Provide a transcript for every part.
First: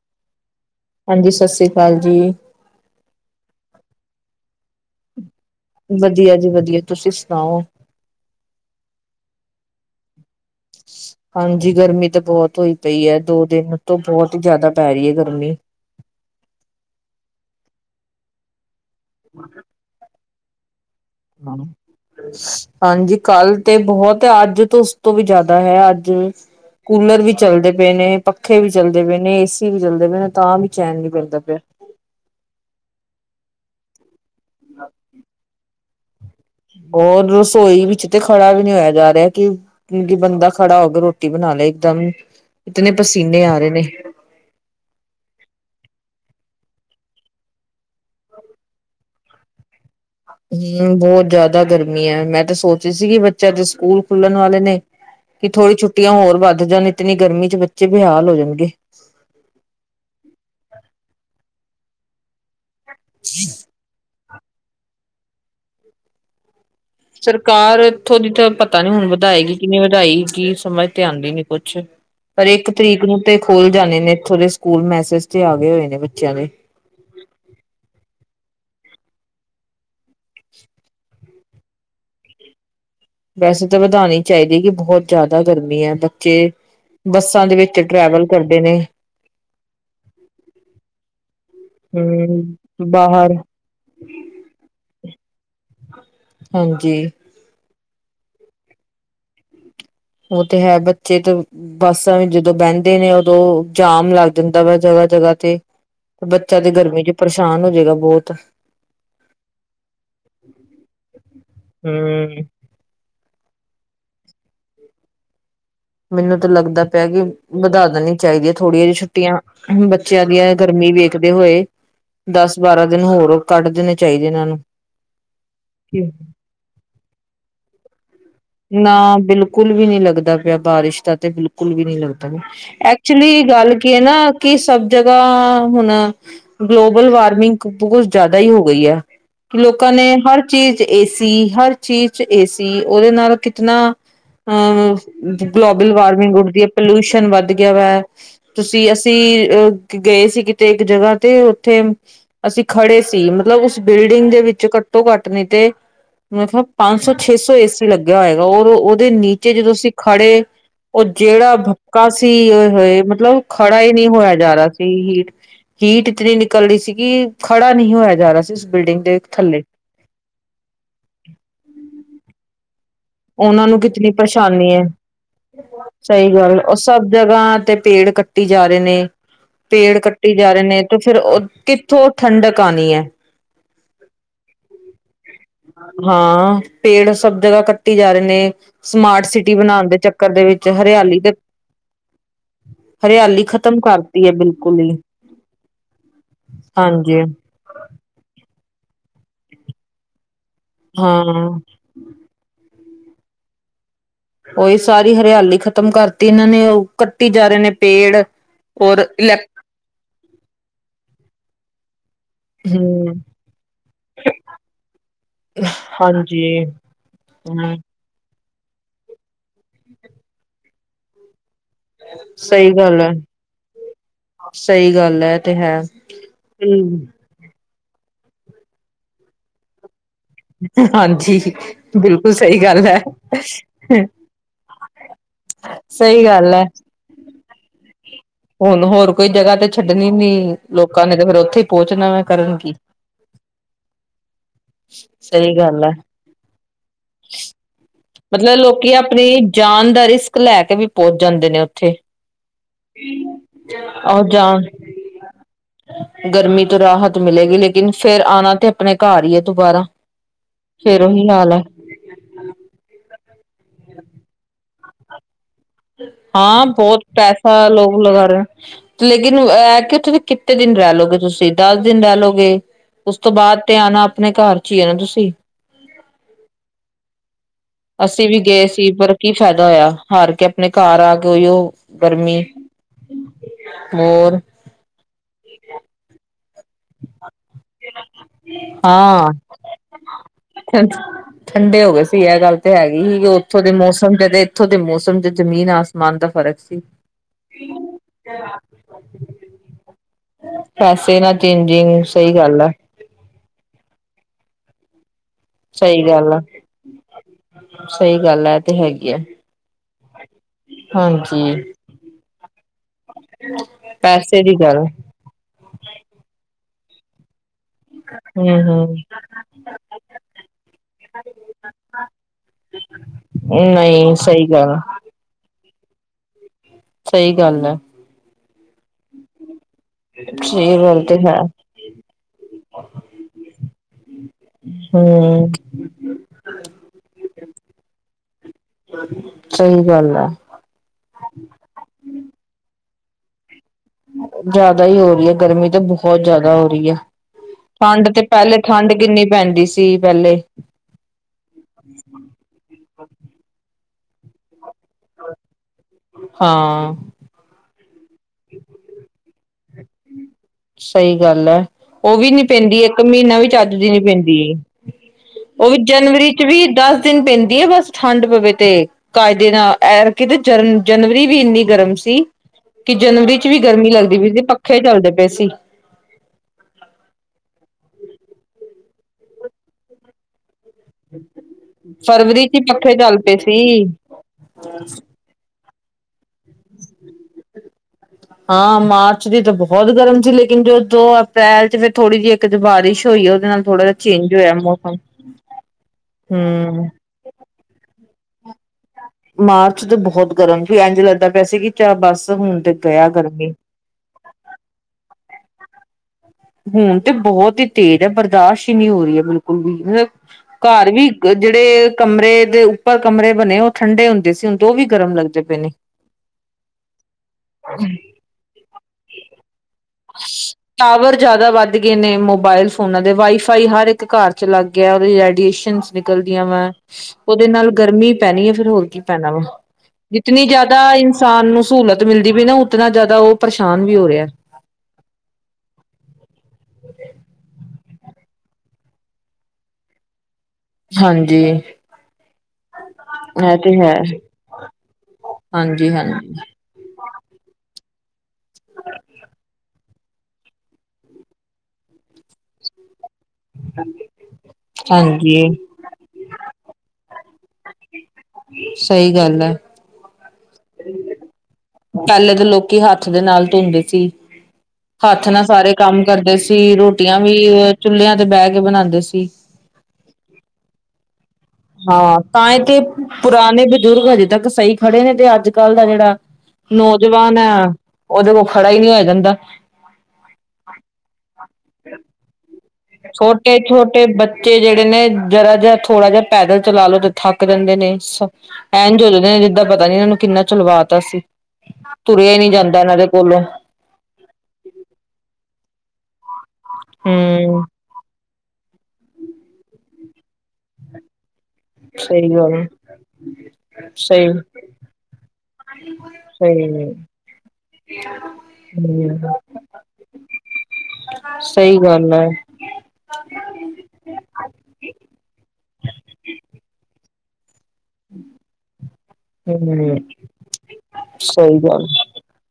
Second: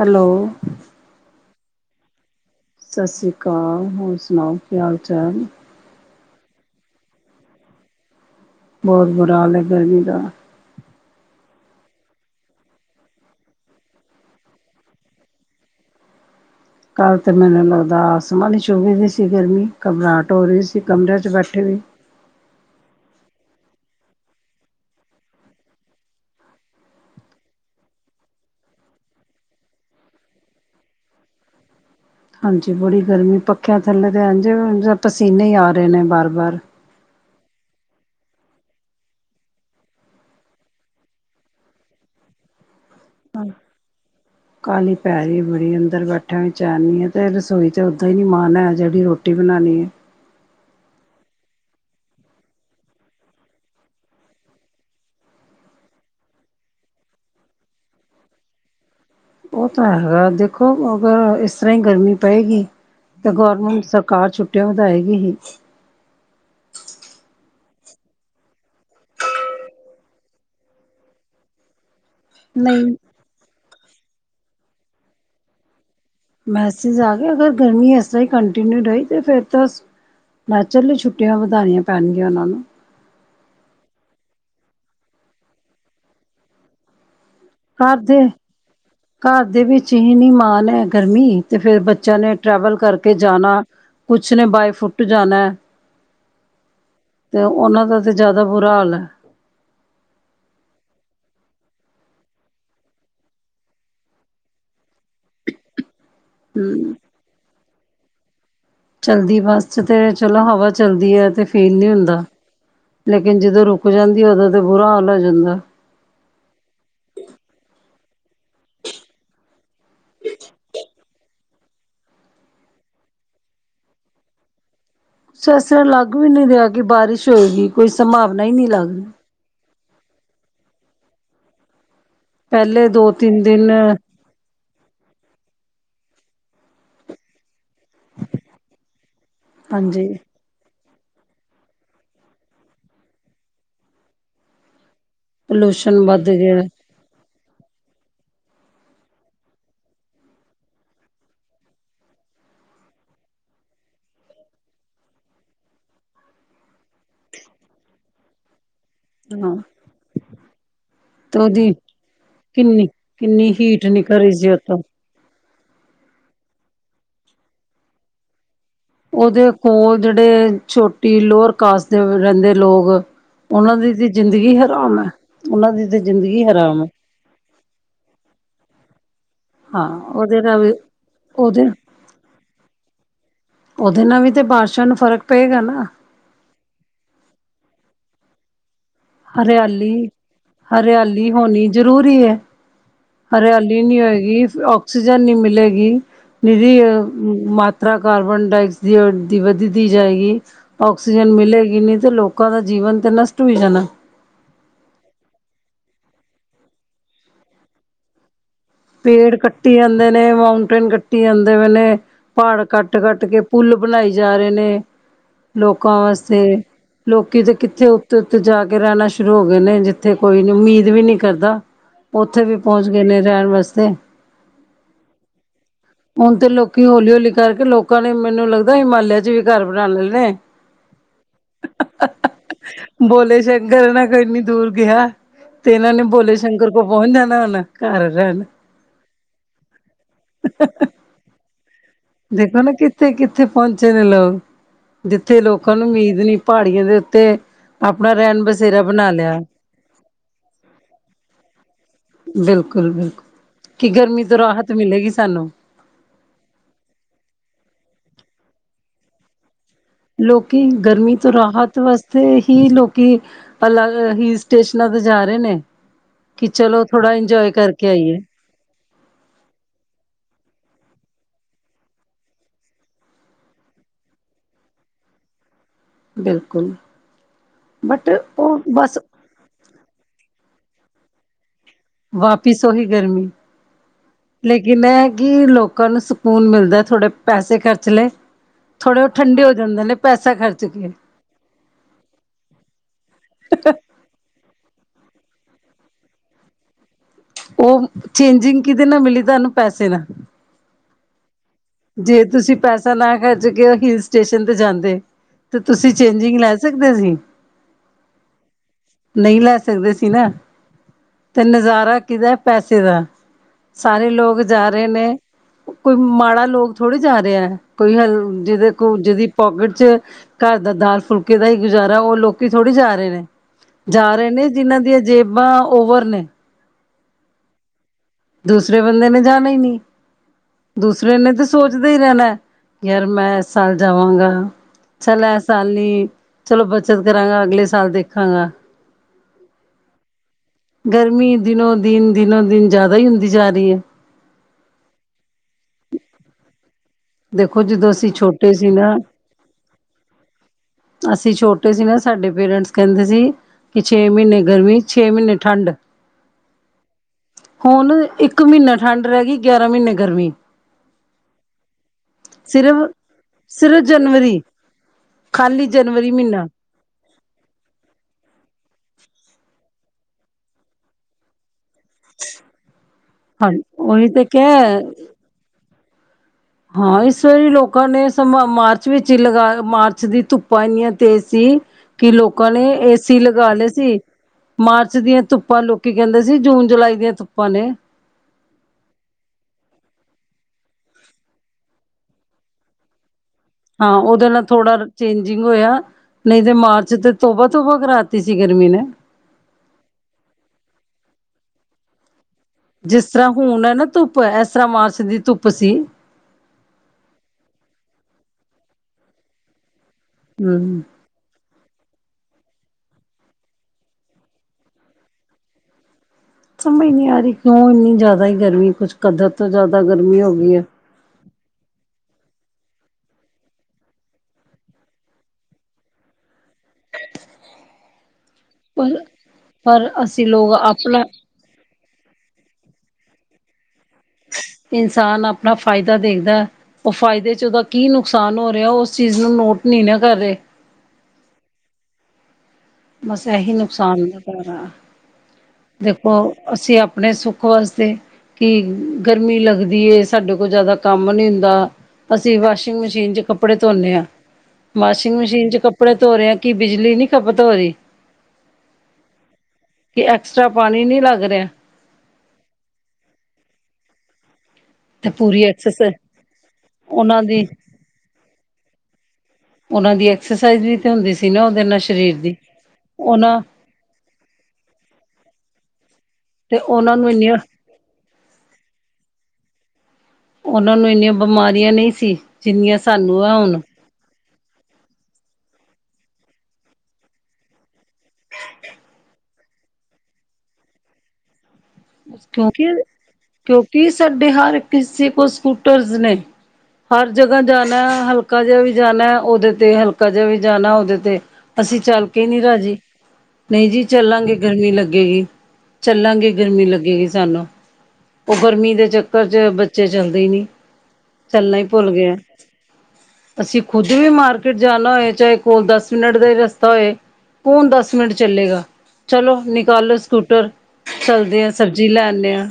Hello. ਹਾਂਜੀ ਸਤਿ ਸ੍ਰੀ ਅਕਾਲ ਜੀ। ਸਤਿ ਸ੍ਰੀ ਅਕਾਲ, ਹੋਰ ਸੁਣਾਓ ਕੀ ਹਾਲ- ਚਾਲ। ਵਧੀਆ ਜੀ ਵਧੀਆ, ਤੁਸੀਂ ਸੁਣਾਓ। ਬਹੁਤ ਬੁਰਾ ਹਾਲ ਏ ਗਰਮੀ ਦਾ। ਹਾਂਜੀ ਗਰਮੀ ਤਾਂ ਬਹੁਤ ਹੋਈ ਪਈ ਹੈ, ਦੋ ਦਿਨ ਤੋਂ ਬਹੁਤ ਹੀ ਜ਼ਿਆਦਾ ਪੈ ਰਹੀ ਹੈ ਗਰਮੀ। ਕੱਲ ਤੇ ਮੈਨੂੰ ਲੱਗਦਾ ਆਸਮਾਨ ਨੂੰ ਛੂ ਗਈ ਸੀ ਗਰਮੀ, ਘਬਰਾਹਟ ਹੋ ਰਹੀ ਸੀ। ਕਿ ਕਮਰਿਆਂ 'ਚ ਬੈਠੇ ਵੀ ਹਾਂਜੀ, ਕੱਲ੍ਹ ਤੇ ਬਹੁਤ ਅੱਜ ਤੋਂ ਉਸ ਤੋਂ ਵੀ ਜ਼ਿਆਦਾ ਹੈ ਅੱਜ ਕੂਲਰ ਵੀ ਚੱਲਦੇ ਪਏ ਨੇ, ਪੱਖੇ ਵੀ ਚੱਲਦੇ ਪਏ ਨੇ, ਏਸੀ ਵੀ ਚੱਲਦੇ ਪਏ ਨੇ, ਤਾਂ ਵੀ ਚੈਨ ਨਹੀਂ ਪੈਂਦਾ ਪਿਆ। ਹਾਂਜੀ, ਬੜੀ ਗਰਮੀ ਪੱਖਿਆਂ ਥੱਲੇ ਤਾਂ ਐਂਜ, ਪਸੀਨੇ ਹੀ ਆ ਰਹੇ ਨੇ ਬਾਰ-ਬਾਰ। ਹੋਰ ਰਸੋਈ ਵਿੱਚ ਤੇ ਖੜਾ ਵੀ ਨਹੀਂ ਹੋਇਆ ਜਾ ਰਿਹਾ, ਕਿ ਕਿਉਕਿ ਬੰਦਾ ਖੜਾ ਹੋ ਕੇ ਰੋਟੀ ਬਣਾ ਲਏ ਇੱਕਦਮ, ਇਤਨੇ ਪਸੀਨੇ ਆ ਰਹੇ ਨੇ। ਕਾਹਲੀ ਪੈ ਰਹੀ ਬੜੀ ਅੰਦਰ ਬੈਠਿਆਂ ਵੀ ਚੈਨ ਨਹੀਂ ਏ ਤੇ ਰਸੋਈ ਤੇ ਉਹਦਾ ਹੀ ਨਹੀਂ ਮਾਣ ਹੈ ਜਿਹੜੀ ਰੋਟੀ ਰੋਟੀ ਬਣਾਉਣੀ ਏ। ਹ ਮ ਬਹੁਤ ਜ਼ਿਆਦਾ ਗਰਮੀ ਹੈ, ਮੈਂ ਤਾਂ ਸੋਚ ਰਹੀ ਸੀ ਬੱਚਿਆਂ ਦੇ ਸਕੂਲ ਖੁੱਲਣ ਵਾਲੇ ਨੇ। ਕਿ ਥੋੜ੍ਹੀ ਛੁੱਟੀਆਂ ਹੋਰ ਵੱਧ ਜਾਣ, ਇਤਨੀ ਗਰਮੀ 'ਚ ਬੱਚੇ ਬੇਹਾਲ ਹੋ ਜਾਣਗੇ। ਉਹ ਤੇ ਹੈਗਾ ਦੇਖੋ ਅਗਰ ਇਸ ਤਰ੍ਹਾਂ ਹੀ ਗਰਮੀ ਪਏਗੀ। ਤੇ ਗੌਰਮਿੰਟ ਸਰਕਾਰ ਛੁੱਟੀਆ ਵਧਾਏਗੀ ਹੀ। ਸਰਕਾਰ ਇੱਥੋਂ ਦੀ ਤੇ ਪਤਾ ਨਹੀਂ ਹੁਣ ਵਧਾਏਗੀ ਕਿ ਨਹੀਂ ਵਧਾਏਗੀ ਕਿ ਸਮਝ ਤੇ ਆਉਂਦੀ ਨਹੀਂ ਕੁਛ। ਪਰ ਇੱਕ ਨਹੀਂ ਤਰੀਕ ਨੂੰ ਤੇ ਖੋਲ ਜਾਣੇ ਨੇ ਇੱਥੋਂ ਦੇ ਸਕੂਲ ਮੈਂਸਜ ਤੇ ਆ ਗਏ ਹੋਏ ਨੇ ਬੱਚਿਆਂ ਨੂੰ। ਮੈਸਜ ਆ ਗਿਆ ਅਗਰ ਗਰਮੀ ਇਸ ਤਰਾਂ ਹੀ ਕੰਟੀਿਨਿਊ ਰਹੀ ਤੇ ਫਿਰ ਤਾਂ ਨੈਚੂਰਲੀ ਛੁੱ ਛੁੱਟੀਆਂ ਵਧਾਉਣੀਆਂ ਪੈਣਗੀਆਂ ਉਹਨਾਂ ਨੂੰ। ਵੈਸੇ ਤਾਂ ਵਧਾਉਣੀ ਚਾਹੀਦੀ ਕਿ ਬਹੁਤ ਜ਼ਿਆਦਾ ਗਰਮੀ ਹੈ, ਬੱਚੇ ਬੱਸਾਂ ਦੇ ਵਿੱਚ ਜੇ ਘਰ ਦੇ ਟਰੈਵਲ ਕਰਦੇ ਨੇ। ਘਰ ਦੇ ਵਿੱਚ ਹੀ ਨੀ ਮਾਣ ਹੈ ਗਰਮੀ, ਤੇ ਫਿਰ ਬੱਚਿਆਂ ਨੇ ਟਰੈਵਲ ਹੂੰ ਕਰਕੇ ਬਾਹਰ ਜਾਣਾ। ਕੁਛ ਨੇ ਬਾਏ ਫੁੱਟ ਜਾਣਾ। ਹਾਂਜੀ। ਤੇ ਔਨਾਂ ਦਾ ਤੇ ਜੈਦਾ ਬੁਰਾ ਹਾਲ ਹੈ। ਓਹ ਤੇ ਹੈ, ਬੱਚੇ ਤ ਬੱਸਾਂ ਆਵੀਂ ਜਦੋਂ ਬੈੰਦੇ ਨੇ ਔਦੋਂ ਜਾਮ ਲੱਗ ਜਾਂਦਾ ਵਾ ਜਗ੍ਹਾ- ਜਗ੍ਹਾ ਤੇ। ਬੱਚਾ ਤੇ ਹਮ ਗਰਮੀ ਚ' ਪਰੇਸ਼ਾਨ ਹੋਜੇਗਾ ਬੌਤ। ਚਲਦੀ ਬੱਸ ਚ' ਤੇ ਚਲੋ ਹਵਾ ਚਲਦੀ ਐ ਤੇ ਫੀਲ ਨੀ ਹੁੰਦਾ। ਹੂੰ ਲੇਕਿਨ ਜਦੋਂ ਰੁਕ ਜਾਂਦੀ ਏ ਔਦੋਂ ਤੇ ਬੁਰਾ ਹਾਲ ਹੋ ਜਾਂਦਾ। ਮਿਨੂੰ ਤੇ ਲੱਗਦਾ ਪਿਆ ਕਿ, ਵਧਾ ਦੇਣੀ ਚਾਈਦੀ ਏ ਥੋੜ੍ਹੀਆ ਜੀ ਛੁੱਟੀਆਂ। ਬੱਚਿਆਂ ਦੀਆਂ ਐਹ ਗਰਮੀ ਵੇਖਦੇ ਹੋਏ ਦਸ -ਬਾਰਾਂ ਦਿਨ ਹੋਰ ਕੱਢ ਦੇਣੇ ਚਾਹੀਦੇ ਏਨਾਂ ਨੂੰ। ਐਸ ਲੱਗ ਵੀ ਨਹੀਂ ਰਿਹਾ ਕਿ ਬਾਰਿਸ਼ ਹੋਏਗੀ। ਕੋਈ ਸੰਭਾਵਨਾ ਹੀ ਨਹੀਂ। ਲੱਗ ਨਾ ਰਹੀ ਬਿਲਕੁਲ ਵੀ ਨਹੀਂ ਲੱਗਦਾ ਪਿਆ ਬਾਰਿਸ਼ ਦਾ ਤੇ ਬਿਲਕੁ ਬਿਲਕੁਲ ਵੀ ਨਹੀਂ ਲੱਗਦਾ ਪਹਿਲੇ ਪਆ। ਦੋ ਤਿੰਨ ਐਕਚੁਲੀ ਦਿਨ ਗੱਲ ਕੀ ਏ ਨਾ ਕਿ ਸਭ ਜਗ੍ਹਾ ਹੁਣ ਗਲੋਬਲ ਵਾਰਮਿੰਗ ਕੁ ਕੁਛ ਜ਼ਿਆਦਾ ਹੀ ਹੋ ਗਈ ਹੈ। ਕਿ ਲੋਕਾਂ ਹਾਂਜੀ ਨੇ ਹਰ ਚੀਜ਼ ਚ' ਏਸੀ, ਹਰ ਚੀਜ਼ ਚ' ਏਸੀ। ਉਹਦੇ ਨਾਲ ਕਿਤਨਾ, ਹੂ, ਮ ਗਲੋਬਲ ਪੋਲੂਸ਼ਨ ਵੱਧ ਵਾਰਮਿੰਗ ਗਿਆ ਉੱਡਦੀ ਏ ਪੋਲਿਊਸ਼ਨ ਵੱਧ ਗਿਆ ਵੈ। ਤੁਸੀਂ ਅਸੀਂ ਅ ਗਏ ਸੀ ਕਿਤੇ ਇੱਕ ਜਗ੍ਹਾ ਤੇ, ਉੱਥੇ ਅਸੀਂ ਖੜੇ ਸੀ, ਮਤਲਬ ਉਸ ਬਿਲਡਿੰਗ ਦੇ ਵਿੱਚ ਘੱਟੋ- ਘੱਟ ਨਹੀਂ ਤੇ ਮਤਲਬ ਪੰਜ ਸੌ- ਛੇ ਸੌ ਏ ਸੀ ਲੱਗਿਆ ਹੋਏਗਾ, ਉ ਉਹਦੇ ਨੀਚੇ ਹਾਂ ਜਦੋਂ ਅਸੀਂ ਖੜੇ ਉਹ ਤੇ ਜਿਹੜਾ ਉਹਦੀ ਭੱਕਾ ਸੀ ਹੋ-ਹੋ! ਕਿੰਨੀ ਮਤਲਬ ਕਿੰਨੀ ਖੜਾ ਹੀਟ ਹੀ ਨਹੀਂ ਨਿਕਲ ਰਹੀ ਹੋਇਆ ਜਾ ਰਿਹਾ ਉੱਥੋਂ ਸੀ ਹੀਟ ਹੀਟ ਇੱਤਨੀ ਨਿਕਲਦੀ ਸੀ ਕਿ, ਖੜਾ ਨਹੀਂ ਹੋਇਆ ਜਾ ਰਿਹਾ ਸੀ। ਬਿਲਡਿੰਗ ਦੇ ਔਦੇ ਥੱਲੇ ਕੋਲ ਜੇੜੇ ਛੋਟੀ ਲੋਅਰ ਕਾਸਟ ਦੇ ਰੈੰਦੇ ਲੋਗ ਉਹਨਾਂ ਔਨਾਂ ਨੂੰ ਦੀ ਤੇ ਕਿਤਨੀ ਜ਼ਿੰਦਗੀ ਪਰੇਸ਼ਾਨੀ ਹਰਾਮ ਹੈ, ਉਨਾਂ ਦੀ ਤੇ ਸਹੀ ਜ਼ਿੰਦਗੀ ਗੱਲ ਉਹ ਹਰਾਮ ਹੈ। ਸਭ ਜਗ੍ਹਾ ਤੇ ਪੇੜ ਕੱਟੀ ਜਾ ਰੇ ਨੇ। ਹਾਂ ਪੇੜ ਕੱਟੀ ਉਹਦੇ ਜਾ ਨਾਲ ਰੇ ਵੀ ਨੇ ਤੇ ਫਿਰ ਓਹ, ਉਹਦੇ ਕਿੱਥੋਂ ਠੰਡਕ ਆਣੀ ਐ। ਔਦੇ ਨਾਲ ਵੀ ਤੇ ਬਾਰਸ਼ਾ ਨੂੰ ਫ਼ਰਕ ਪਏਗਾ ਨਾ। ਹਾਂ, ਪੇੜ ਸਭ ਜਗ੍ਹਾ ਕੱਟੀ ਜਾ ਰੇ ਨੇ। ਸਮਾਰਟ ਸਿਟੀ ਬਣਾਣ ਹਰਿਆਲੀ ਦੇ ਚੱਕਰ ਦੇ ਵਿੱਚ ਹਰਿਆਲੀ ਤੇ ਹਰਿਆਲੀ ਖ਼ਤਮ ਹਰਿਯਾਲੀ ਨੀ ਕਰਤੀ ਹੈ ਹੋਏਗੀ, ਬਿਲਕੁਲ ਹੀ ਔਕਸੀਜਨ ਨੀ ਮਿਲੇਗੀ, ਨਿਰੀ ਹਾਂਜੀ ਅ ਮਾਤ ਤਰ੍ਹਾਂ ਕਾਰਬਨ ਡਾਇਆਕਸੀਅਡ ਦੀ ਵਧਦੀ ਜਾਏਗੀ, ਹਾਂ ਆਕਸੀਜਨ ਮਿਲੇਗੀ ਨੀ ਤੇ ਲੋਕ ਲੋਕਾਂ ਦਾ ਜੀਵਨ ਤੇ ਨਸ਼ਟ ਹੋਈ ਜਾਣ।। ਔਹੀ ਸਾਰੀ ਹਰਿਆਲੀ ਖ਼ਤਮ ਕਰਤੀ ਇਹਨਾਂ ਨੇ, ਔ ਕੱਟੀ ਜਾ ਰੇ ਨੇ ਪੇੜ। ਔਰ ਪੇੜ ਇਲੈਕ ਕੱਟੀ ਜਾਂਦੇ ਨੇ, ਮਾਉਂਟੇਨ ਕੱਟੀ ਜਾਂਦੇ ਪੇਣੇ। ਪਹਾੜ ਹਮ ਕੱਟ-ਕੱਟ ਕੇ ਪੁੂੱਲ ਬਣਾਈ ਜਾ ਰੇ ਨੇ। ਲੋਕਾਂ ਵਾਸਤੇ, ਹਾਂਜੀ ਲੋਕੀ ਤੇ ਹਮ ਕਿੱਥੇ ਉੱਤੇ- ਉੱਤੇ ਜਾ ਕੇ ਰੈਣਾ ਸ਼ੁਰੂ ਹੋ ਗਏ ਨੇ, ਜਿੱਥੇ ਕੋਈ ਨੀ ਉਮੀਦ ਵੀ ਨੀ ਕਰਦਾ। ਔਥੇ ਵੀ ਸਹੀ ਪੌੰਚ ਗੱਲ ਗਏ ਹੈ ਨੇ ਰੈਣ ਵਾਸ ਤੇ, ਸਹੀ ਗੱਲ ਹੈ ਇਹ ਤੇ ਹੈ ਹੁਣ ਤੇ ਲੋਕੀ ਹਮ ਹੌਲੀ-ਹੌਲੀ ਕਰਕੇ ਲੋਕਾਂ ਨੇ ਮੈਨੂੰ ਲੱਗਦਾ ਹਿਮਾਲਿਆ ਚ' ਵੀ ਘਰ ਬਣਾਣ ਲੈਣੇ ਨੇ। ਹਾਂਜੀ ਬਿਲਕੁਲ ਸਹੀ ਗੱਲ ਹੈ। ਬੋਲੇ ਸ਼ੰਕਰ ਏਨਾਂ ਕ ਇੰਨੀ ਦੂਰ ਗਿਆ। ਤੇ ਏਨਾਂ ਨੇ ਸਹੀ ਬੋਲੇ ਗੱਲ ਹੈ ਸ਼ੰਕਰ ਕੋਲ ਪੋੰਚ ਜਾਣੈ ਹੁਣ, ਘਰ ਰੈਣ। ਹੁਣ ਹੋਰ ਕੋਈ ਜਗ੍ਹਾ ਤੇ ਛੱਡਣੀ ਨੀ, ਲੋਕਾਂ ਨੇ ਤੇ ਫੇਰ ਔਥੇ ਹੀ ਪਹੁੰਚਣਾ ਵੈਂ। ਦੇਖਾ ਨਾ ਕਿੱਥੇ-ਕਿੱਥੇ ਪੌੰਹਚੇ ਨੇ ਲੋਗ? ਜਿੱਥੇ ਸਹੀ ਲੋਕਾਂ ਗੱਲ ਨੂੰ ਹੈ ਉਮੀਦ ਨੀ। ਪਾੜੀਏ ਦੇ ਉੱਤੇ। ਆਪਣਾ ਰਹਿਣ ਮਤਲਬ ਬਸੇਰਾ ਲੋਕੀ ਬਣਾ ਆਪਣੀ ਲਿਆ ਜਾਨ ਦਾ ਰਿਸਕ ਲੈ ਕੇ ਵੀ ਪੌੰਚ ਜਾਂਦੇ ਨੇ ਔਥੇ। ਬਿਲਕੁਲ- ਬਿਲਕੁਲ, ਕੀ ਗਰਮੀ ਤੋਂ ਜਾਣ ਰਾਹਤ ਮਿਲੇਗੀ ਸਾਨੂੰ। ਗਰਮੀ ਤੋਂ ਰਾਹਤ ਮਿਲੇਗੀ ਲੇਕਿਨ ਫੇਰ ਆਣਾ ਤੇ ਅਪਣੇ ਘਰ ਹੀ ਏ ਦੁਬਾਰਾ। ਲੋਕੀ ਫੇਰ ਗਰਮੀ ਉਹੀ ਤੋਂ ਹਾਲ ਹੈ ਰਾਹਤ ਵਸ ਥੇ ਹੀ ਲੋਕੀ, ਅਲਗ ਹੀ ਸਟੇਸ਼ਨਾਂ ਤੇ ਜਾ ਰੇ ਨੇ। ਕਿ ਹਾਂ, ਚਲੋ ਬੌਤ ਥੋੜਾ ਇੰਜੋਏ ਪੈਸਾ ਕਰਕੇ ਲੋਗ ਆਈਏ। ਲਗਾ ਰੇ ਐ। ਲੇਕਿਨ ਇਹ ਕਿ ਉੱਥੇ ਕਿਤਨੇ ਦਿਨ ਰਹਿ ਲੋਗੇ ਤੁਸੀਂ, ਦਸ ਦਿਨ ਰਹਿ ਲੋਗੇ। ਉਸ ਤੋਂ ਬਾਅਦ ਤੇ ਆਣਾ ਆਪਣੇ ਘਰ ਚ ਹੀ ਆ ਤੁਸੀ। ਬਿਲਕੁਲ। ਬਟ ਅਸੀਂ ਵੀ ਉਹ ਗਏ ਸੀ ਬਸ ਪਰ ਕੀ ਫਾਇਦਾ ਹੋਇਆ ਹਾਰ ਕੇ ਆਪਣੇ ਘਰ ਆ ਕੇ ਉਹੀਓ ਗਰਮੀ ਵਾਪਿਸ ਉਹੀ ਗਰਮੀ ਹੋਰ ਲੇਕਿਨ ਇਹ ਕਿ ਲੋਕਾਂ ਨੂੰ ਸਕੂਨ ਮਿਲਦਾ। ਥੋੜੇ ਪੈਸੇ ਖਰਚ ਲੈ ਥੋੜੇ ਉਹ ਹਾਂ ਠੰਡੇ ਹੋ ਜਾਂਦੇ ਨੇ ਪੈਸਾ ਖਰਚ ਕੇ। ਠੰਡੇ ਹੋ ਗਏ ਸੀ ਇਹ ਗੱਲ ਤੇ ਹੈਗੀ ਹੀ ਕਿ ਉੱਥੋਂ ਦੇ ਮੌਸਮ ਤੇ ਇੱਥੋਂ ਦੇ ਮੌਸਮ ਚ ਜ਼ਮੀਨ ਆ ਮਾਨ ਦਾ ਫ਼ਰਕ ਸੀ। ਉਹ ਚੇਂਜਿੰਗ ਕਿਦੇ ਨਾਲ ਮਿਲੀ ਤੁਹਾਨੂੰ ਪੈਸੇ ਨਾਲ। ਪੈਸੇ ਨਾਲ ਜੇ ਤੁਸੀਂ ਪੈਸਾ ਨਾ ਖਰਜ ਕੇ ਹਿਲ ਸਟੇਸ਼ਨ ਤੇ ਜਾਂਦੇ। ਤੇ ਤੁਸੀਂ ਸਹੀ ਗੱਲ ਚੇਂਜਿੰਗ ਆ ਲੈ ਸਕਦੇ ਸੀ? ਸਹੀ ਗੱਲ ਹੈ ਤੇ ਹੈਗੀ ਆ ਨਹੀਂ ਲੈ ਸਕਦੇ ਸੀ ਨਾ। ਤੇ ਹਾਂਜੀ ਨਜ਼ਾਰਾ ਕਿਦੈ ਪੈਸੇ ਦਾ, ਸਾਰੇ ਲੋਕ ਪੈਸੇ ਦੀ ਜਾ ਗੱਲ ਰੇ ਨੇ ਕੋਈ ਮਾੜਾ ਲੋਕ ਥੋੜੀ ਜਾ ਰੇਐ ਕੋਈ ਹਲ ਹਮ ਜਿਦੇ ਹਮ ਕੋ ਜਿਦੀ ਪੋਕਿਟ ਚ ਘਰ ਦਾ ਦਾਲ-ਫੁਲਕੇ ਦਾ ਈ ਗੁਜ਼ਾਰਾ ਓਹ ਲੋਕੀ ਥੋੜ੍ਹੇ ਜਾ ਰੇ ਨੇ। ਨਹੀਂ ਜਾ ਰੇ ਸਹੀ ਨੇ ਗੱਲ ਜਿਨਾਂ ਦੀਆਂ ਜੇਬਾਂ ਔਵਰ ਨੇ। ਸਹੀ ਗੱਲ ਐ। ਦੂਸਰੇ ਬੰਦੇ ਨੇ ਜਾਣਾ ਹੀ ਨੀ। ਛੇ। ਦੂਸਰੇ ਨੇ ਤੇ ਸੋਚਦੇ ਹੀ ਰੈਣੈ, ਯਾਰ ਮੈਂ ਐਸ ਸਾਲ ਜਾਵਾਂਗਾ। ਚੱਲ ਐ ਹਮ ਸਾਲ ਨੀ, ਚਲੋ ਬੱਚਤ ਕਰਾਂਗਾ ਅਗਲੇ ਸਾਲ ਦੇਖਾਂਗਾ। ਸਹੀ ਗੱਲ ਆ। ਗਰਮੀ ਦਿਨੋ ਦਿਨ, ਦਿਨੋ ਦਿਨ ਜਾਦਾ ਹੀ ਹੁੰਦੀ ਜਾ ਰਹੀ ਏ। ਜਾਦਾ ਹੀ ਹੋ ਰਹੀ ਐ, ਗਰਮੀ ਤਾਂ ਬਹੁਤ ਜਾਦਾ ਹੋ ਰਹੀ ਐ। ਦੇਖੋ ਜਦੋਂ ਠੰਡ ਅਸੀਂ ਤੇ ਛੋਟੇ ਪਹਿਲੇ ਸੀ ਠੰਡ ਨਾ ਕਿੰਨੀ ਪੈਂਦੀ ਸੀ ਪਹਿਲੇ। ਅਸੀਂ ਛੋਟੇ ਸੀ ਨਾ ਸਾਡੇ ਪੇਰੈਂਟਸ ਕਹਿੰਦੇ ਸੀ ਕਿ ਛੇ ਮਹੀਨੇ ਗਰਮੀ ਛੇ ਮਹੀਨੇ ਠੰਡ। ਹਾਂ ਹੁਣ ਇੱਕ ਮਹੀਨਾ ਠੰਡ ਰਹਿ ਗਈ ਗਿਆਰਾਂ ਮਹੀਨੇ ਗਰਮੀ। ਸਹੀ ਗੱਲ ਐ ਉਹ ਵੀ ਨੀ ਪੈਂਦੀ ਸਿਰਫ ਇੱਕ ਮਹੀਨਾ ਵੀ ਚੱਜ ਸਿਰਫ ਦੀ ਨੀ ਪੈਂਦੀ। ਜਨਵਰੀ ਖਾਲੀ ਉਹ ਵੀ ਜਨਵਰੀ ਚ ਮਹੀਨਾ ਵੀ ਦਸ ਦਿਨ ਪੈਂਦੀ ਐ ਬਸ ਠੰਡ ਪਵੇ ਤੇ। ਕਾਇਦੇ ਨਾਲ ਐਰਕੀ ਤੇ ਜਨ ਜਨਵਰੀ ਵੀ ਇੰਨੀ ਗਰਮ ਸੀ ਸੀ ਕਿ ਜਨਵਰੀ ਚ ਹਾਂ ਵੀ ਗਰਮੀ ਉਹੀ ਲੱਗਦੀ ਤੇ ਪਈ ਸੀ ਪੱਖੇ ਕਹਿ ਚੱਲਦੇ ਪਏ ਸੀ। ਹਾਂ ਇਸ ਵਾਰੀ ਲੋਕਾਂ ਨੇ ਸਮ ਮਾਰਚ ਵਿੱਚ ਹੀ ਲਗਾ ਮਾਰਚ ਦੀ ਧੁੱਪਾਂ ਇੰਨੀਆਂ ਤੇ ਸੀ ਕਿ ਫਰਵਰੀ ਲੋਕਾਂ ਚ ਹੀ ਨੇ ਪੱਖੇ ਚੱਲ ਏਸੀ ਪਏ ਲਗਾ ਲਏ ਸੀ, ਮਾਰਚ ਦੀਆਂ ਧੁੱਪਾਂ ਲੋ ਕੀ ਕਹਿੰਦੇ ਸੀ ਜੂਨ, ਜੁਲਾਈ ਦੀਆਂ ਧੁੱਪਾਂ ਨੇ। ਹਾਂ ਮਾਰਚ ਦੀ ਤਾਂ ਬਹੁਤ ਗਰਮ ਸੀ, ਲੇਕਿਨ ਜੋ ਦੋ ਅਪ੍ਰੈਲ ਚ ਫੇਰ ਥੋੜ੍ਹੀ ਜਿਹੀ ਇੱਕ ਬਾਰਿਸ਼ ਹੋਈ ਉਹਦੇ ਨਾਲ ਥੋੜਾ ਜਿਹਾ ਹਾਂ ਉਹਦੇ ਚੇਂਜ ਨਾਲ ਹੋਇਆ ਥੋੜਾ ਮੌਸਮ ਚੇਂਜਿੰਗ ਹੋਇਆ ਨਹੀਂ ਤੇ ਹਮ ਮਾਰਚ ਤੇ ਤੋਬਾ-ਤੋਬਾ ਕਰਾਤੀ ਸੀ ਗਰਮੀ ਨੇ। ਮਾਰਚ ਤੇ ਬਹੁਤ ਗਰਮ ਸੀ ਇੰਝ ਲੱਗਦਾ ਪਿਆ ਸੀ ਕਿ ਚ ਬਸ ਹੁਣ ਤੇ ਜਿਸ ਗਿਆ ਤਰ੍ਹਾਂ ਗਰਮੀ ਹੁਣ ਆ ਨਾ ਧੁੱਪ, ਇਸ ਤਰ੍ਹਾਂ ਮਾਰਚ ਦੀ ਧੁੱਪ ਸੀ। ਹੁਣ ਤੇ ਬਹੁਤ ਹੀ ਤੇਜ਼ ਆ, ਬਰਦਾਸ਼ਤ ਹੀ ਨਹੀਂ ਹੋ ਰਹੀ ਆ ਬਿਲਕੁਲ ਵੀ ਮਤਬ ਹਮ ਘਰ ਵੀ ਜਿਹੜੇ ਕਮਰੇ ਦੇ ਉੱਪਰ ਕਮਰੇ ਬਣੇ ਉਹ ਠੰਡੇ ਹੁੰਦੇ ਸੀ, ਹੁਣ ਉਹ ਵੀ ਗਰਮ ਲੱਗਦੇ ਪਏ ਨੇ। ਸਮਝ ਨਹੀਂ ਆ ਰਹੀ ਕਿਉਂ ਇੰਨੀ ਜਾਦਾ ਹੀ ਗਰਮੀ ਕੁਝ ਕਦਰ ਤੋਂ ਜਾਦਾ ਗਰਮੀ ਹੋ ਗਈ ਆ। ਟਾਵਰ ਜ਼ਿਆਦਾ ਵੱਧ ਗਏ ਨੇ ਮੋਬਾਇਲ ਫੋਨਾਂ ਦੇ, ਵਾਈਫਾਈ ਹਰ ਇੱਕ ਘਰ ਚ ਲੱਗ ਗਿਆ, ਉਹਦੇ ਰੇਡੀਏਸ਼ਨ ਨਿਕਲਦੀਆਂ ਵਾ, ਉਹਦੇ ਨਾਲ ਗਰਮੀ ਪੈਣੀ ਆ ਫਿਰ ਹੋਰ ਪਰ ਕੀ ਪੈਣਾ ਵਾ ਪਰ ਅਸੀਂ ਜਿਤਨੀ ਲੋਕ ਜ਼ਿਆਦਾ ਆਪਣਾ ਇਨਸਾਨ ਨੂੰ ਸਹੂਲਤ ਮਿਲਦੀ ਪਈ ਨਾ ਉਤਨਾ ਜਾਦਾ ਉਹ ਪਰੇਸ਼ਾਨ ਵੀ ਹੋ ਰਿਹਾ। ਇਨਸਾਨ ਆਪਣਾ ਫਾਇਦਾ ਦੇਖਦਾ ਉਹ ਫਾਇਦੇ ਚ ਉਹਦਾ ਕੀ ਨੁਕਸਾਨ ਹੋ ਰਿਹਾ ਉਸ ਚੀਜ਼ ਨੂੰ ਨੋਟ ਨਹੀਂ ਨਾ ਕਰ ਰਹੇ। ਹਾਂਜੀ ਬਸ ਏਹੀ ਇਹ ਤੇ ਹੈ ਨੁਕਸਾਨ ਦਾ ਘਰ ਆ ਹਾਂਜੀ ਦੇਖੋ ਹਾਂਜੀ ਅਸੀਂ ਆਪਣੇ ਸੁੱਖ ਹੋਰ ਰਸਤੇ ਕਿ ਗਰਮੀ ਲਗਦੀ ਏ। ਸਾਡੇ ਕੋ ਜਿਆਦਾ ਕੰਮ ਨੀ ਹੁੰਦਾ ਅਸੀਂ ਵਾਸ਼ਿੰਗ ਮਸ਼ੀਨ 'ਚ ਕਪ ਕਪਡ਼ੇ ਧੋਣੇ ਆ ਵਾਸ਼ਿੰਗ ਮਸ਼ੀਨ ਹਾਂਜੀ 'ਚ ਕਪ ਕੱਪੜੇ ਧੋ ਰਹੇ ਆ ਕਿ ਬਿਜਲੀ ਨੀ ਖਪਤ ਹੋ ਰਹੀ। ਸਹੀ ਗੱਲ ਐ। ਕੇ ਐਕਸਟਰਾ ਪਾਣੀ ਨੀ ਲਗ ਰਿਹਾ। ਪਹਿਲੇ ਤੇ ਲੋਕੀ ਹੱਥ ਦੇ ਨਾਲ ਧੋਂਦੇ ਸੀ। ਤੇ ਹੱਥ ਪੂਰੀ ਨਾਲ ਸਾਰੇ ਐਕਸਰਸਾਈ ਕੰਮ ਕਰਦੇ ਸੀ ਰੋਟੀਆਂ ਉਹਨਾਂ ਵੀ ਦੀ ਚੁਲ੍ਹਿਆਂ ਤੇ ਬਹਿ ਕੇ ਬਣਾਂਦੇ ਸੀ। ਉਹਨਾਂ ਦੀ ਐਕਸਰਸਾਈਜ਼ ਵੀ ਤੇ ਹੁੰਦੀ ਸੀ ਨਾ। ਨਾਲ ਸਰੀਰ ਹਾਂ ਦੀ ਤਾਂਈ ਤੇ ਉਹਨਾਂ ਪੁਰਾਣੇ ਬਜ਼ੁਰਗ ਹਜੇ ਤੱਕ ਸਹੀ ਖੜੇ ਨੇ ਤੇ ਅੱਜ ਕੱਲ੍ਹ ਦਾ ਜਿਹੜਾ ਤੇ ਉਹਨਾਂ ਨੂੰ ਇੰਨੀਆਂ ਨੌਜਵਾਨ ਆ ਉਹਦੇ ਕੋਲ ਖੜਾ ਹੀ ਨੀ ਹੋਇਆ ਜਾਂਦਾ। ਉਹਨਾਂ ਨੂੰ ਇੰਨੀਆਂ ਬਿਮਾਰੀਆਂ ਨਹੀਂ ਸੀ। ਜਿੰਨੀਆਂ ਸਾਨੂੰ ਆ ਛੋਟੇ- ਹੁਣ ਛੋਟੇ ਬੱਚੇ ਤੇ ਜਿਹੜੇ ਨੇ ਜਰਾ ਜਿਹਾ ਥੋੜਾ ਜਿਹਾ ਪੈਦਲ ਚਲਾ ਲੋ ਤੇ ਥੱਕ ਜਾਂਦੇ ਨੇ ਸ ਐਂਝ ਹੋ ਜਾਂਦੇ ਨੇ ਜਿੱਦਾਂ ਪਤਾ ਨੀ ਇਹਨਾਂ ਨੂੰ ਕਿੰਨਾ ਚਲਵਾ ਤਾ ਸੀ। ਤੁਰਿਆ ਹੀ ਨੀ ਜਾਂਦਾ ਇਹਨਾਂ ਦੇ ਕੋਲੋਂ। ਕੀ ਸਾਡੇ ਹਰ ਕਿਸੇ ਕੋਲ ਸਕੂਟਰਸ ਨੇ ਹਰ ਜਗ੍ਹਾ ਹਮ ਜਾਣਾ ਹਲਕਾ ਹਲਕਾ ਜਿਹਾ ਵੀ ਜਾਣਾ ਉਹਦੇ ਤੇ ਹਲਕਾ ਜਿਹਾ ਵੀ ਜਾਣਾ ਉਹਦੇ ਤੇ ਅਸੀਂ ਚੱਲ ਕੇ ਸਹੀ ਨਹੀਂ ਗੱਲ ਰਾਜੀ ਨਹੀਂ ਜੀ ਸਹੀ ਚਲਾਂਗੇ ਗਰਮੀ ਲਗੇਗੀ। ਚਲਾਂਗੇ ਗਰਮੀ ਸਹੀ ਲਗੇਗੀ ਸਾਨੂੰ ਉਹ ਗਰਮੀ ਦੇ ਹਮ ਚੱਕਰ 'ਚ ਬੱਚੇ ਚੱਲਦੇ ਈ ਨੀ ਚੱਲਣਾ ਈ ਸਹੀ ਭੁੱਲ ਗਏ ਗੱਲ ਐ। ਹੈ ਅਸੀਂ ਖੁਦ ਵੀ ਮਾਰਕੀਟ ਜਾਣਾ ਹੋਏ ਚਾਹੇ ਕੋਲ ਦਸ ਮਿੰਟ ਦਾ ਈ ਰਸਤਾ ਹੋਏ। ਕੌਣ ਦਸ ਮਿੰਟ ਚੱਲੇਗਾ ਚਲੋ ਨਿਕਾਲੋ ਹਮ ਸਕੂਟਰ ਚੱਲਦੇ ਆ ਸਹੀ ਗੱਲ ਸਬਜ਼ੀ ਲੈਣੇ ਆ।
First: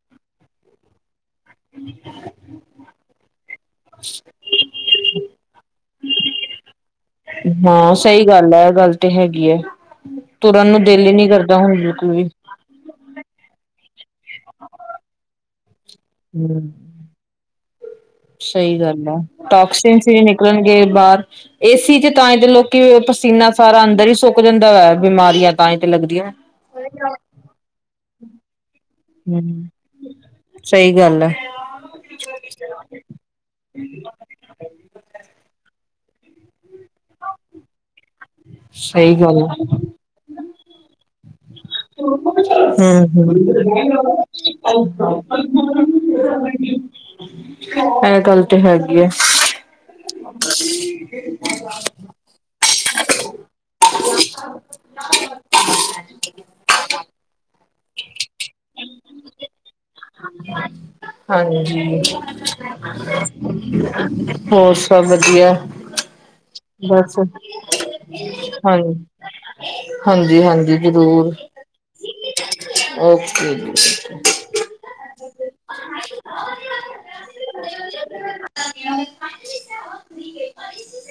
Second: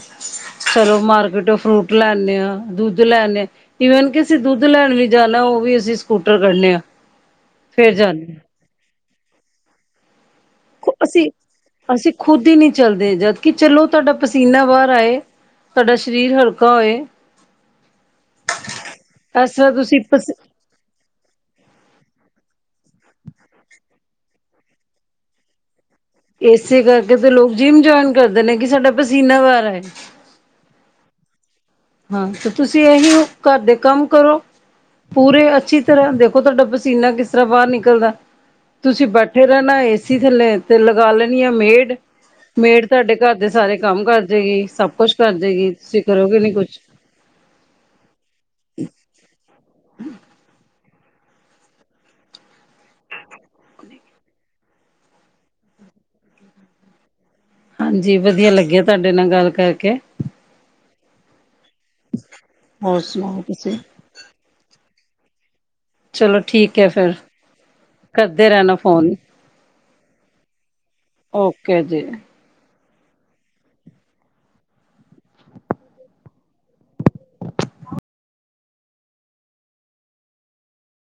ਚਲੋ ਮਾਰਕੀਟੋ ਫਰੂਟ ਲੈਣੇ ਆ, ਦੁੱਧ ਲੈਣੇ ਆ ਈਵਨ ਕਿ ਅਸੀਂ ਦੁੱਧ ਦੁੱਧ ਲੈਣ ਵੀ ਜਾਣਾ ਉਹ ਵੀ ਅਸੀਂ ਸਕੂਟਰ ਕੱਢਣੇ ਆ। ਹਾਂ ਸਈ ਗੱਲ ਐ- ਐ ਗੱਲ ਤੇ ਹੈਗੀ ਐ। ਤੁਰਨ ਨੂੰ ਹਾਂ। ਦਿਲ ਈ ਨੀ ਅਸੀਂ ਕਰਦਾ ਹੁਣ ਬਿਲਕੁਲ ਅਸੀਂ ਵੀ ਖੁਦ ਹੀ ਨਹੀਂ ਚੱਲਦੇ ਜਦ ਕਿ ਚਲੋ ਤੁਹਾਡਾ ਪਸੀਨਾ ਬਾਹਰ ਆਏ ਤੁਹਾਡਾ ਸ਼ ਸ਼ਰੀਰ ਹਮ ਹਲਕਾ ਹੋਏ। ਸਹੀ ਗੱਲ ਐ ਇਸ ਤਰ੍ਹਾਂ ਤੁਸੀਂ ਟੋਕਸੀਨਸ ਨੀ ਪਸ ਨਿਕਲਣਗੇ ਬਾਹਰ ਏਸੀ 'ਚ ਤਾਂਈ ਤੇ ਲੋਕੀ ਪਸੀਨਾ ਸਾਰਾ ਅੰਦਰ ਹੀ ਸੁੱਕ ਜਾਂਦਾ ਵੇ ਬਿਮਾਰੀਆਂ ਤਾਂਈ ਤੇ ਲੱਗਦੀਆਂ ਵ। ਇਸੇ ਕਰਕੇ ਤੇ ਲੋਕ ਜਿੰਮ ਜੁਆਇਨ ਕਰਦੇ ਨੇ ਕਿ ਸਾਡਾ ਪਸੀਨਾ ਬਾਹਰ ਹਮ ਆਏ। ਸਹੀ ਗੱਲ ਆ। ਹਾਂ ਤੇ ਤੁਸੀਂ ਇਹੀ ਓ ਘਰ ਦੇ ਕੰਮ ਕਰੋ ਪੂਰੇ ਅੱਛੀ ਤਰ੍ਹਾਂ ਦੇਖੋ ਤੁਹਾਡਾ ਪਸ ਪਸੀਨਾ ਕਿਸ ਤਰਾ ਬਾਹਰ ਨਿਕਲਦਾ ਤੁਸੀਂ ਸਹੀ ਗੱਲ ਬੈਠੇ ਹੈ ਰਹਿਣਾ ਏਸੀ ਥੱਲੇ ਤੇ ਲਗਾ ਲੈਣੀ ਆ ਮੇਡ ਮੇਡ ਹੂੰ ਤੁਹਾਡੇ ਘਰ ਦੇ ਹੂੰ ਸਾਰੇ ਕੰਮ ਕਰ ਜੇਗੀ ਸਭ ਕੁਛ ਕਰ ਜੇਗੀ ਤੁਸੀਂ ਕਰੋਗੇ ਨੀ ਕੁਛ ਇਹ ਗੱਲ ਤੇ ਹੈਗੀ ਐ। [inaudible] [inaudible] ਹਾਂਜੀ ਵਧੀਆ ਲਗਿਆ ਤੁਹਾਡੇ ਨਾਲ ਗੱਲ ਕਰਕੇ ਹਾਂਜੀ ਹੋਰ ਸੁਣਾਓ ਤੁਸੀਂ ਹੋਰ ਸਭ ਵਧੀਆ ਐ। ਚਲੋ ਠੀਕ ਐ ਫਿਰ ਕਰਦੇ ਰਹਿਣਾ ਹਾਂ ਫੋਨ ਹਾਂਜੀ-ਹਾਂਜੀ ਜ਼ਰੂਰ ਓਕੇ ਜੀ ਓਕੇ ਜੀ।